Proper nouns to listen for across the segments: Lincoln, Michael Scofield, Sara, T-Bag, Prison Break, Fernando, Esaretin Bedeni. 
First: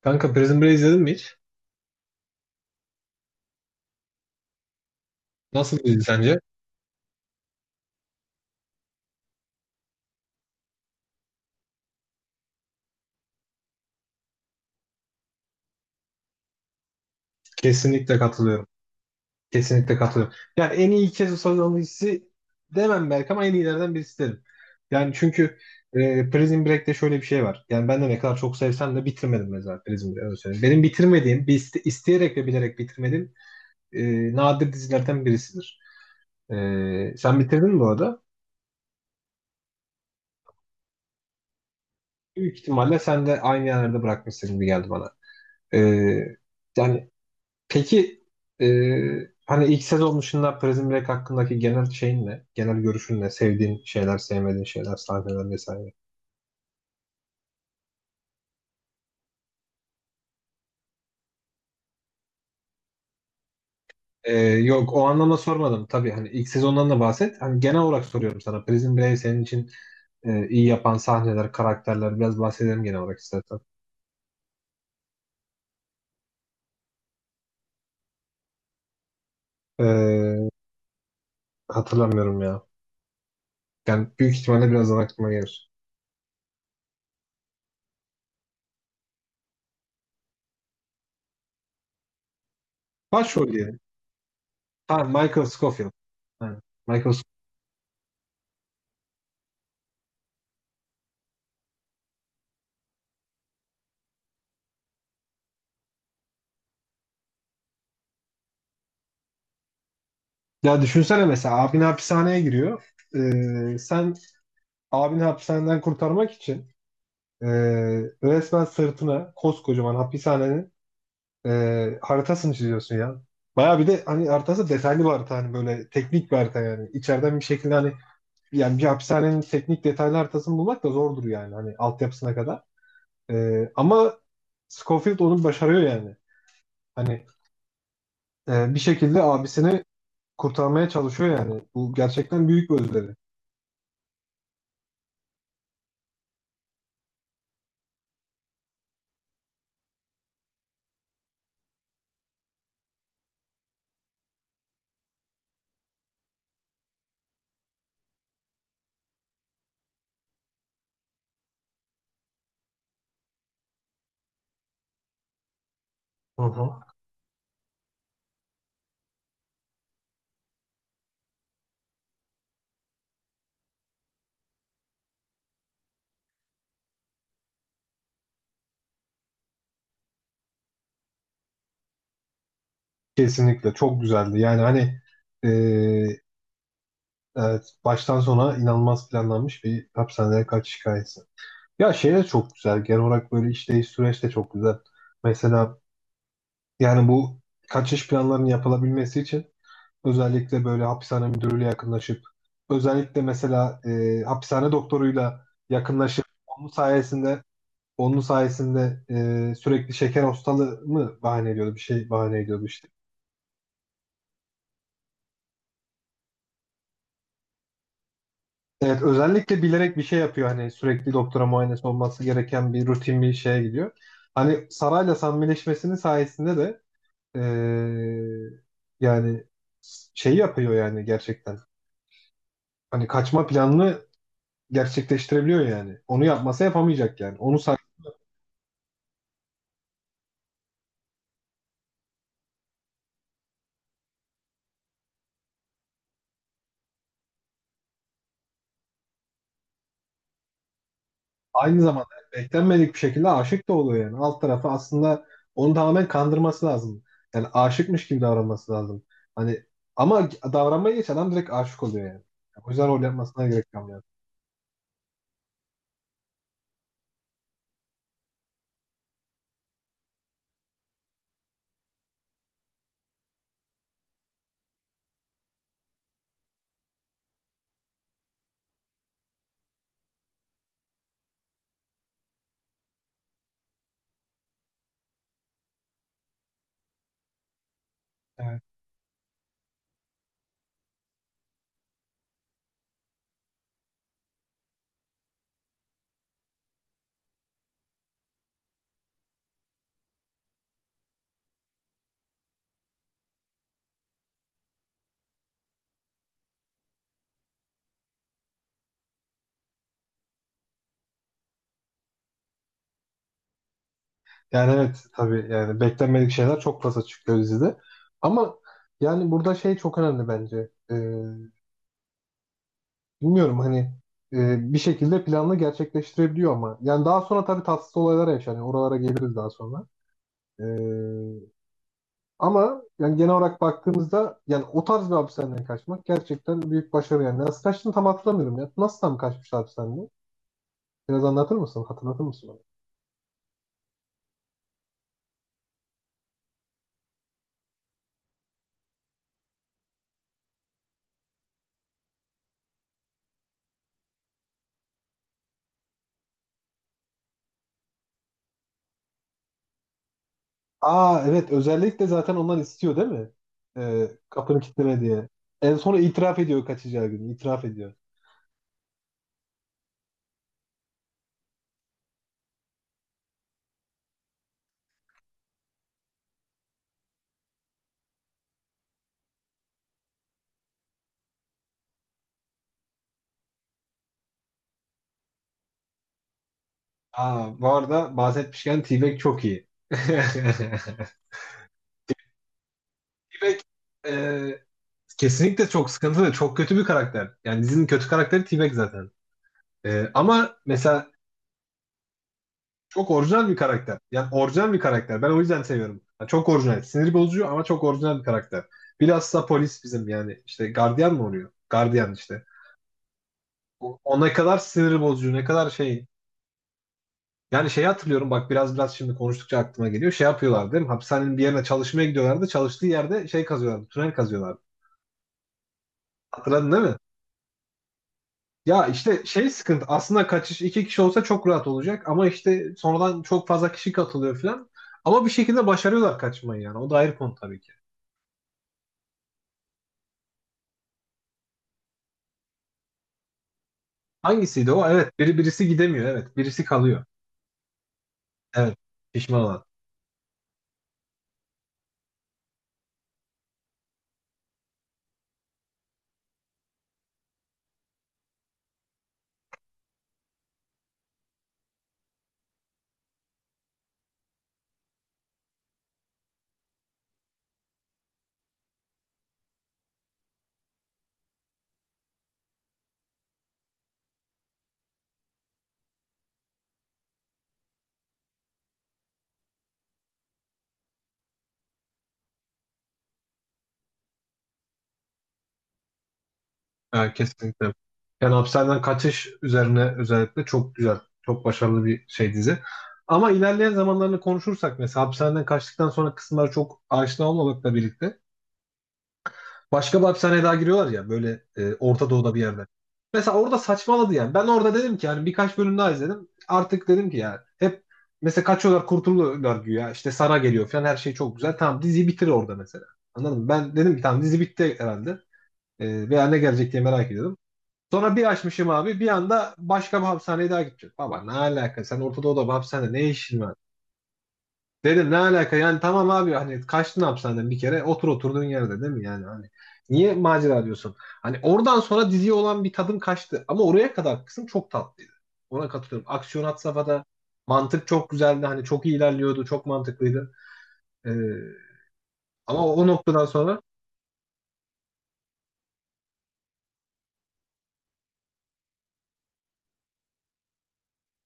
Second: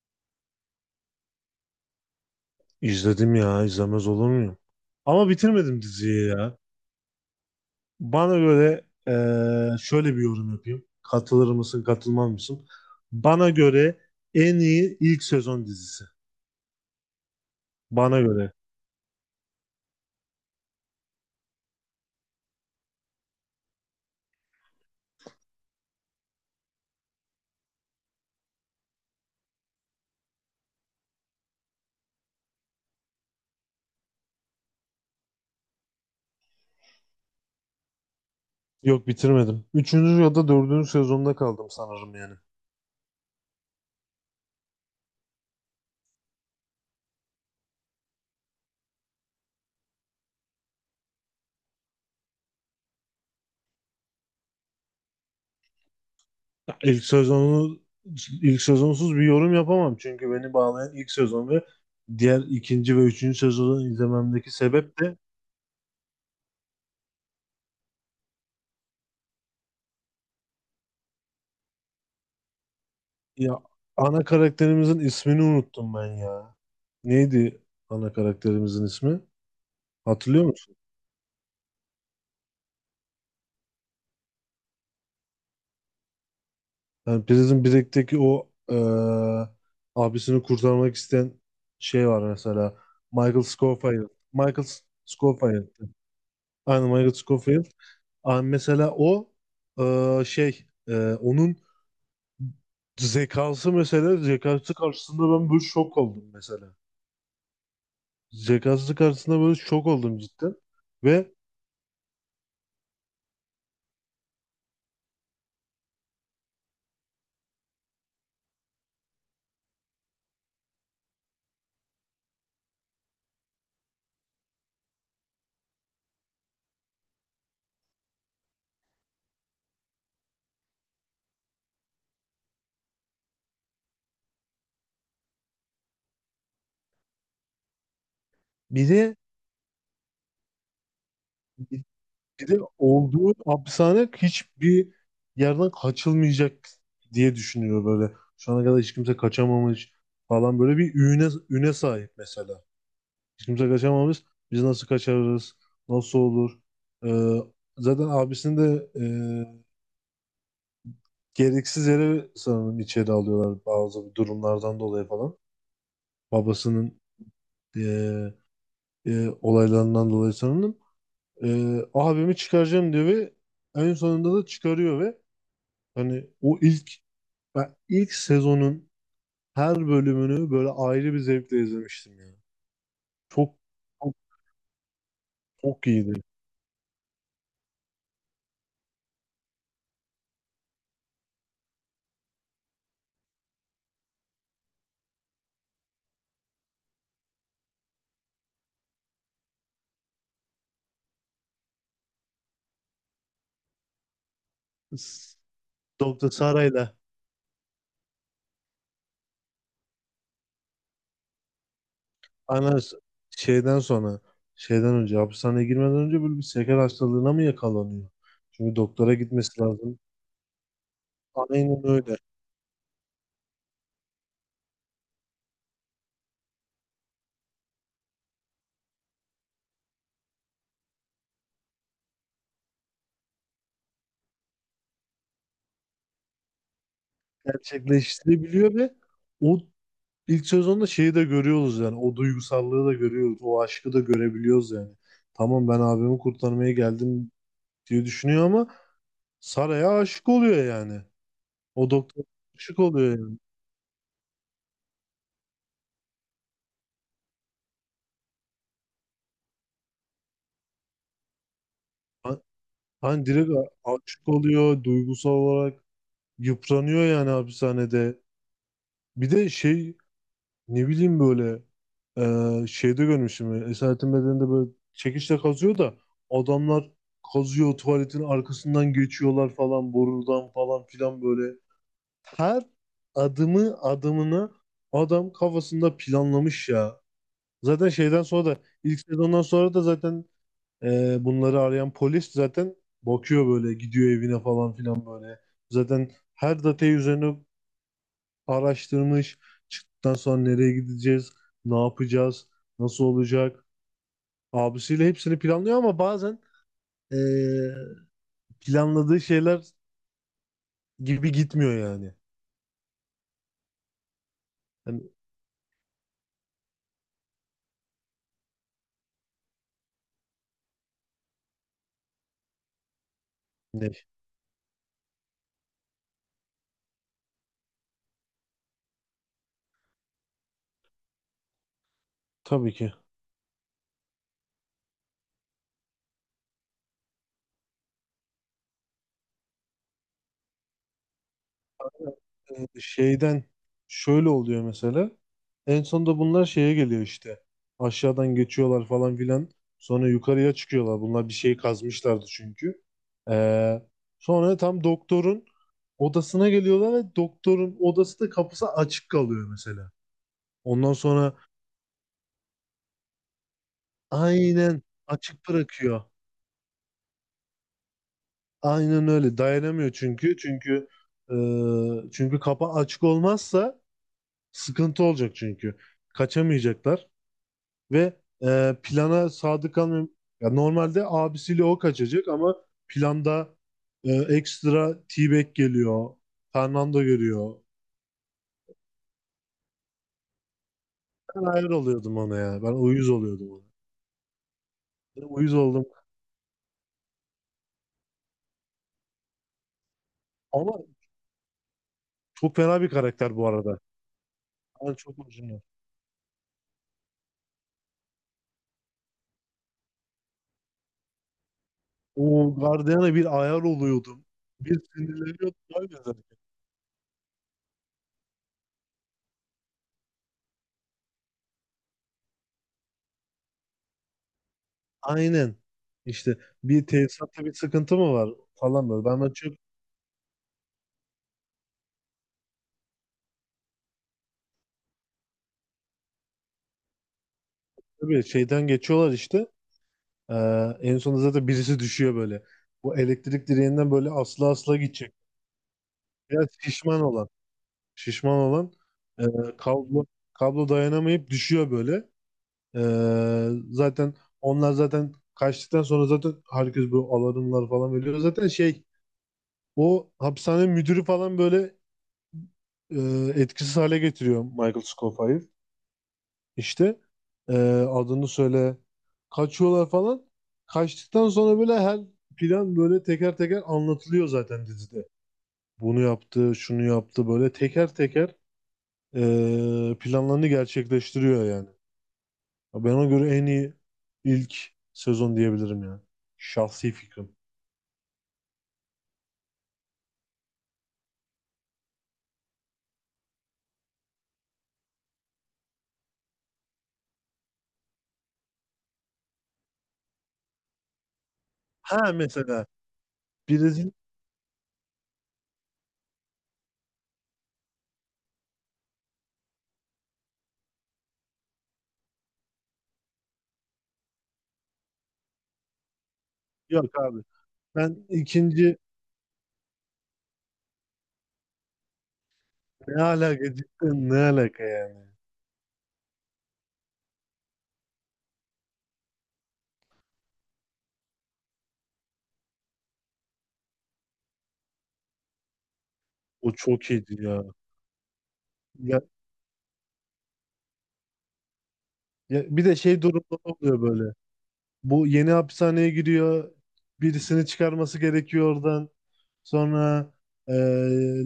Kanka Prison Break izledin mi hiç? İzledim ya izlemez olur muyum? Ama Nasıl bitirmedim bir dizi diziyi sence? ya. Bana göre şöyle bir yorum yapayım. Katılır mısın katılmaz mısın? Bana göre en iyi ilk sezon dizisi. Kesinlikle Bana göre. katılıyorum. Kesinlikle katılıyorum. Yani en iyi iki sezon dizisi demem belki ama en iyilerden birisi derim. Yani çünkü Prison Break'te şöyle bir şey var. Yani ben de ne kadar çok sevsem de bitirmedim mesela Prison Break'i. Öyle söyleyeyim. Benim bitirmediğim, isteyerek ve bilerek bitirmediğim nadir dizilerden birisidir. E, sen bitirdin mi bu arada? Yok bitirmedim. Üçüncü ya da dördüncü sezonda kaldım sanırım yani. Büyük ihtimalle sen de aynı yerlerde bırakmışsın gibi geldi bana. E, yani Peki, e, hani ilk sezon dışında Prison Break hakkındaki genel şeyin ne? Genel görüşün ne? Sevdiğin şeyler, sevmediğin şeyler, sahneler vesaire. Ya, ilk sezonsuz bir yorum yapamam. Çünkü beni bağlayan ilk sezon ve diğer ikinci ve üçüncü sezonu E, izlememdeki yok sebep o de, anlamda sormadım. Tabii hani ilk sezondan da bahset. Hani genel olarak soruyorum sana. Prison Break senin için iyi yapan sahneler, karakterler biraz bahsedelim genel olarak ya, istersen. ana karakterimizin ismini unuttum ben ya. Neydi ana karakterimizin ismi? Hatırlıyor E, musun? hatırlamıyorum ya. Yani büyük ihtimalle birazdan aklıma gelir. Yani Prison Break'teki o abisini kurtarmak isteyen şey var mesela. Michael Başrol diyelim. Scofield. Michael Ha, Michael Scofield. Scofield. Ha, Aynen Michael Michael Sc-. Scofield. Aa, mesela o şey onun zekası, mesela zekası karşısında ben böyle şok oldum mesela. Zekası karşısında böyle şok oldum cidden. Ya düşünsene Ve mesela abin hapishaneye giriyor. Sen abini hapishaneden kurtarmak için e, resmen sırtına koskocaman hapishanenin e, haritasını çiziyorsun ya. Baya bir de hani haritası detaylı bir harita, hani böyle teknik bir harita yani. İçeriden bir şekilde hani yani bir hapishanenin teknik detaylı haritasını bulmak da zordur yani hani altyapısına kadar. Ama Scofield onu başarıyor yani. Hani bir bir de şekilde abisini kurtarmaya çalışıyor yani. Bu Bir gerçekten de büyük bir özveri. olduğu hapishane hiçbir yerden kaçılmayacak diye düşünüyor böyle. Şu ana kadar hiç kimse kaçamamış falan, böyle bir üne sahip mesela. Hiç kimse kaçamamış. Biz nasıl kaçarız? Nasıl olur? Ee, zaten abisini de e, gereksiz yere sanırım içeri alıyorlar, bazı durumlardan dolayı falan. Hı hı. Babasının e, olaylarından dolayı sanırım. Abimi çıkaracağım diyor ve en sonunda da çıkarıyor ve hani, o ilk ben ilk sezonun her bölümünü böyle ayrı bir zevkle izlemiştim ya. Çok Kesinlikle çok çok güzeldi. Yani hani, e, çok iyiydi. evet, baştan sona inanılmaz planlanmış bir hapishaneye kaçış hikayesi. Ya şey de çok güzel. Genel olarak böyle işleyiş süreç de çok güzel. Mesela yani bu kaçış planlarının yapılabilmesi için özellikle böyle hapishane müdürüyle yakınlaşıp özellikle mesela hapishane S- doktoruyla yakınlaşıp Dr. onun Sara'yla, sayesinde onun sayesinde sürekli şeker hastalığı mı bahane ediyordu, bir şey bahane ediyordu aynen, işte. Şeyden sonra, şeyden önce, hapishaneye girmeden önce böyle bir şeker hastalığına mı yakalanıyor? Çünkü Evet, doktora gitmesi özellikle bilerek lazım. bir şey yapıyor hani sürekli doktora Aynen muayenesi öyle. olması gereken bir rutin bir şeye gidiyor. Hani Saray'la samimileşmesinin sayesinde de eee, yani şey yapıyor yani gerçekten. Hani kaçma planını gerçekleştirebiliyor yani. Onu yapmasa yapamayacak yani. Onu say-. Gerçekleştirebiliyor ve o ilk sezonda şeyi de görüyoruz yani. O duygusallığı da görüyoruz. O aşkı da görebiliyoruz yani. Tamam, ben abimi kurtarmaya geldim diye düşünüyor ama Sara'ya aşık oluyor yani. Aynı O zamanda doktor, aşık beklenmedik bir oluyor şekilde yani. aşık da oluyor yani. Alt tarafı aslında onu tamamen kandırması lazım. Yani aşıkmış gibi davranması lazım. Hani ama davranmaya geç, adam direkt aşık oluyor yani. Ha- O yüzden rol Hani yapmasına direkt gerek kalmıyor. aşık oluyor, duygusal olarak yıpranıyor yani hapishanede. Bir de şey, ne bileyim böyle şeyde görmüşüm. Esaretin Bedeni'nde böyle çekiçle kazıyor da, adamlar kazıyor, tuvaletin arkasından geçiyorlar falan, borudan falan filan böyle. Her adımını adam kafasında planlamış ya. Zaten şeyden sonra da, Evet. ilk sezondan sonra da zaten, bunları arayan polis zaten bakıyor, böyle gidiyor evine falan filan böyle. Zaten her datayı üzerine araştırmış. Çıktıktan sonra nereye gideceğiz, ne yapacağız, nasıl olacak. Abisiyle hepsini planlıyor ama bazen ee, planladığı şeyler gibi gitmiyor yani. Yani Hani evet tabii yani beklenmedik şeyler çok fazla çıkıyor dizide. Ama yani burada şey çok önemli bence. Bilmiyorum hani ne? Bir şekilde planını gerçekleştirebiliyor ama. Yani daha sonra tabii tatsız olaylar yaşanıyor. Oralara geliriz daha sonra. Ee, Tabii ama ki. yani genel olarak baktığımızda yani o tarz bir hapishaneden kaçmak gerçekten büyük başarı yani. Nasıl kaçtığını tam hatırlamıyorum ya. Nasıl tam kaçmıştı hapishaneden? Biraz anlatır mısın? Hatırlatır mısın? Şeyden şöyle oluyor mesela. En sonunda bunlar şeye geliyor işte. Aşağıdan geçiyorlar falan filan. Sonra yukarıya çıkıyorlar. Bunlar bir şey kazmışlardı çünkü. Ee, sonra tam doktorun odasına geliyorlar ve doktorun odası, da kapısı açık kalıyor mesela. Ondan Aa, sonra, evet, özellikle zaten onlar istiyor değil mi? Kapını aynen, kilitleme diye. açık En sonra bırakıyor. itiraf ediyor kaçacağı gün. İtiraf ediyor. Aynen öyle. Dayanamıyor çünkü. E, çünkü kapı açık olmazsa sıkıntı olacak çünkü. Kaçamayacaklar. Ve plana sadık kalmayan, ya normalde abisiyle o kaçacak ama planda ekstra T-Bag geliyor. Fernando görüyor. Aa, bu arada bahsetmişken T-Bag çok iyi. T-Bag Ben hayır oluyordum ona ya. Ben uyuz oluyordum ona. e, Ben uyuz kesinlikle oldum. çok sıkıntılı, çok kötü bir karakter. Yani dizinin kötü karakteri T-Bag zaten. Ama Ama mesela çok fena bir çok karakter bu orijinal bir arada. karakter. Yani orijinal bir Ben çok karakter. Ben o hoşuma. yüzden seviyorum. Yani çok orijinal. Sinir bozucu ama çok orijinal bir karakter. Bilhassa polis bizim yani. İşte gardiyan mı oluyor? Gardiyan işte. O Guardian'a bir ayar O, o oluyordum. ne kadar Bir sinir bozucu, ne sinirleniyordum, kadar var ya şey. zaten. Yani şey hatırlıyorum, bak biraz biraz şimdi konuştukça aklıma geliyor. Şey yapıyorlar değil mi? Hapishanenin bir yerine çalışmaya gidiyorlardı. Çalıştığı yerde şey kazıyorlardı. Tünel kazıyorlardı. Aynen. İşte Hatırladın değil bir mi? tesisatta bir sıkıntı mı var Ya falan böyle. Ben işte ben şey çok sıkıntı. Aslında kaçış iki kişi olsa çok rahat olacak. Ama işte sonradan çok fazla kişi katılıyor falan. Ama bir şekilde başarıyorlar kaçmayı yani. O da ayrı konu tabii ki. tabii şeyden geçiyorlar işte. Ee, en sonunda zaten birisi düşüyor böyle. Bu elektrik direğinden böyle, asla Hangisiydi asla o? gidecek. Evet, birisi gidemiyor. Evet, Biraz birisi şişman kalıyor. olan. Şişman olan, Evet, e, pişman olan. kablo kablo dayanamayıp düşüyor böyle. Zaten onlar zaten kaçtıktan sonra zaten herkes böyle alarmlar falan veriyor. Zaten şey, o hapishane müdürü falan böyle etkisiz hale getiriyor Michael Scofield. İşte e, adını söyle, kaçıyorlar falan. Kaçtıktan sonra böyle her plan böyle teker teker anlatılıyor zaten dizide. Bunu yaptı, şunu yaptı böyle teker teker planlarını gerçekleştiriyor yani. Ben, ona göre en iyi ilk sezon diyebilirim yani. Şahsi Evet, fikrim. kesinlikle. Yani hapishaneden kaçış üzerine özellikle çok güzel, çok başarılı bir şey dizi. Ama ilerleyen zamanlarını konuşursak mesela hapishaneden kaçtıktan sonra kısımları çok aşina olmamakla birlikte başka bir hapishaneye daha giriyorlar ya, böyle Orta Ha, Doğu'da bir mesela yerde. Mesela orada Brezilya, saçmaladı yani. Ben orada dedim ki yani birkaç bölüm daha izledim. Artık dedim ki ya hep mesela kaçıyorlar kurtuluyorlar güya. İşte Sara geliyor falan, her şey çok güzel. Tamam, diziyi bitir orada mesela. Anladın mı? Ben dedim ki tamam dizi bitti herhalde. Veya ne gelecek diye yok merak abi. ediyordum. Ben Sonra bir açmışım ikinci abi, bir anda başka bir hapishaneye daha gideceğim. Baba, ne alaka, sen Orta Doğu'da bir hapishanede Ne ne işin alaka, var? cidden ne alaka Dedim yani. ne alaka yani, tamam abi hani kaçtın hapishaneden bir kere, otur oturduğun yerde değil mi yani, hani niye macera diyorsun? Hani oradan sonra diziye olan bir tadım kaçtı ama oraya kadar kısım çok tatlıydı. Ona katılıyorum. Aksiyon O had çok safhada, iyiydi ya. mantık çok güzeldi, hani çok iyi Ya, ilerliyordu, çok mantıklıydı. Ee, ya, bir ama de o şey noktadan durumları sonra oluyor böyle. Bu yeni hapishaneye giriyor. Birisini çıkarması gerekiyor oradan. Sonra e,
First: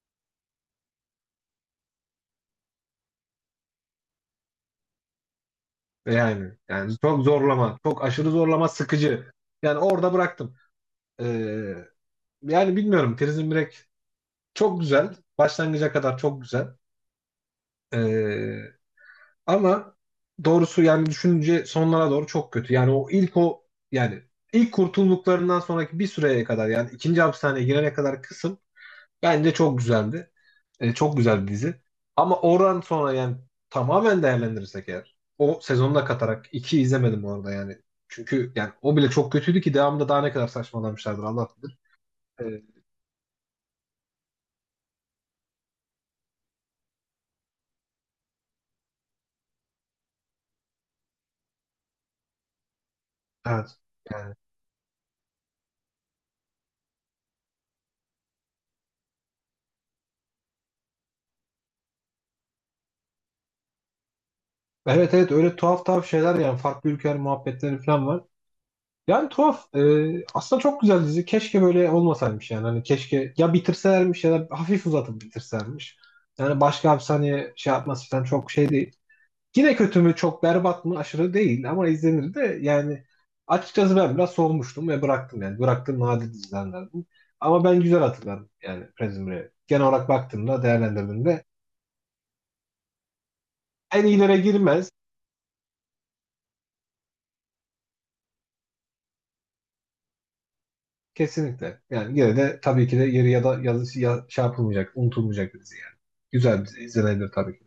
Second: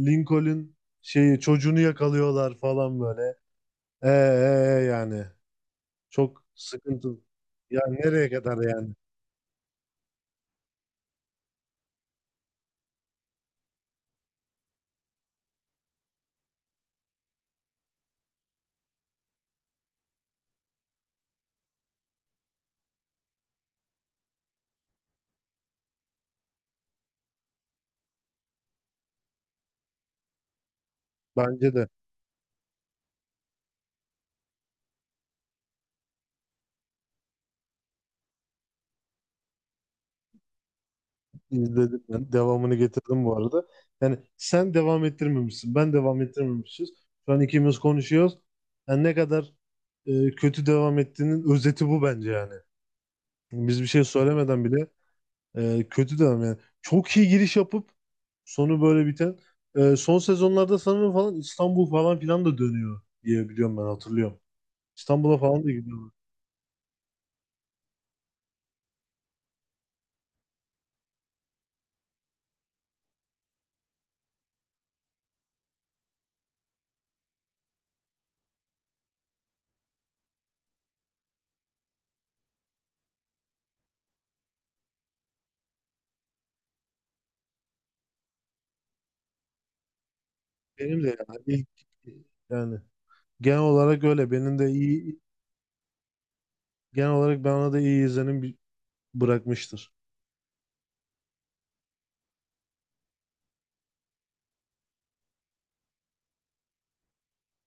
Lincoln şeyi, çocuğunu yakalıyorlar falan böyle. E, e, yani çok yani sıkıntı. çok zorlama, Ya çok aşırı nereye kadar zorlama, yani? sıkıcı. Yani orada bıraktım. Ee, yani bilmiyorum, Prison Break çok güzel başlangıca kadar çok güzel. Ee, Ama doğrusu yani düşününce sonlara doğru çok kötü. Yani o ilk o yani ilk kurtulduklarından sonraki bir süreye kadar, yani ikinci hapishaneye girene kadar kısım bence çok güzeldi. Çok güzel bir dizi. Bence de Ama oradan sonra yani tamamen değerlendirirsek eğer, o sezonu da katarak iki izlemedim orada yani. Çünkü yani o bile çok kötüydü ki devamında daha ne kadar saçmalamışlardır Allah bilir. izledim ben. E, Devamını getirdim bu arada. Yani sen devam ettirmemişsin. Ben devam ettirmemişiz. Şu an ikimiz konuşuyoruz. Yani ne kadar kötü devam ettiğinin özeti bu bence yani. evet. Biz bir şey Yani. söylemeden bile. Kötü demem yani. Çok iyi giriş yapıp sonu böyle biten. Son sezonlarda sanırım falan İstanbul falan filan da dönüyor diye biliyorum, ben hatırlıyorum. Evet, evet, İstanbul'a öyle falan da tuhaf tuhaf gidiyorlar. şeyler yani, farklı ülkeler muhabbetleri falan var. Yani tuhaf. Aslında çok güzel dizi. Keşke böyle olmasaymış yani. Hani keşke ya bitirselermiş ya da hafif uzatıp bitirselermiş. Yani başka hapishaneye şey yapması falan çok şey değil. Yine kötü mü, çok berbat mı, aşırı değil ama izlenir de yani açıkçası ben biraz soğumuştum ve bıraktım yani. Bıraktığım nadir dizilerden. Ama ben güzel hatırlarım yani Prison Break'i. Genel olarak baktığımda, Benim de, yani, değerlendirdiğimde ilk yani genel olarak en öyle. iyilere Benim de girmez. iyi Genel olarak ben ona da iyi izlenim bırakmıştır. Kesinlikle. Yani yine de tabii ki de yeri ya da yazı ya, şey yapılmayacak, unutulmayacak bir dizi yani. Güzel bir dizi, izlenebilir tabii ki.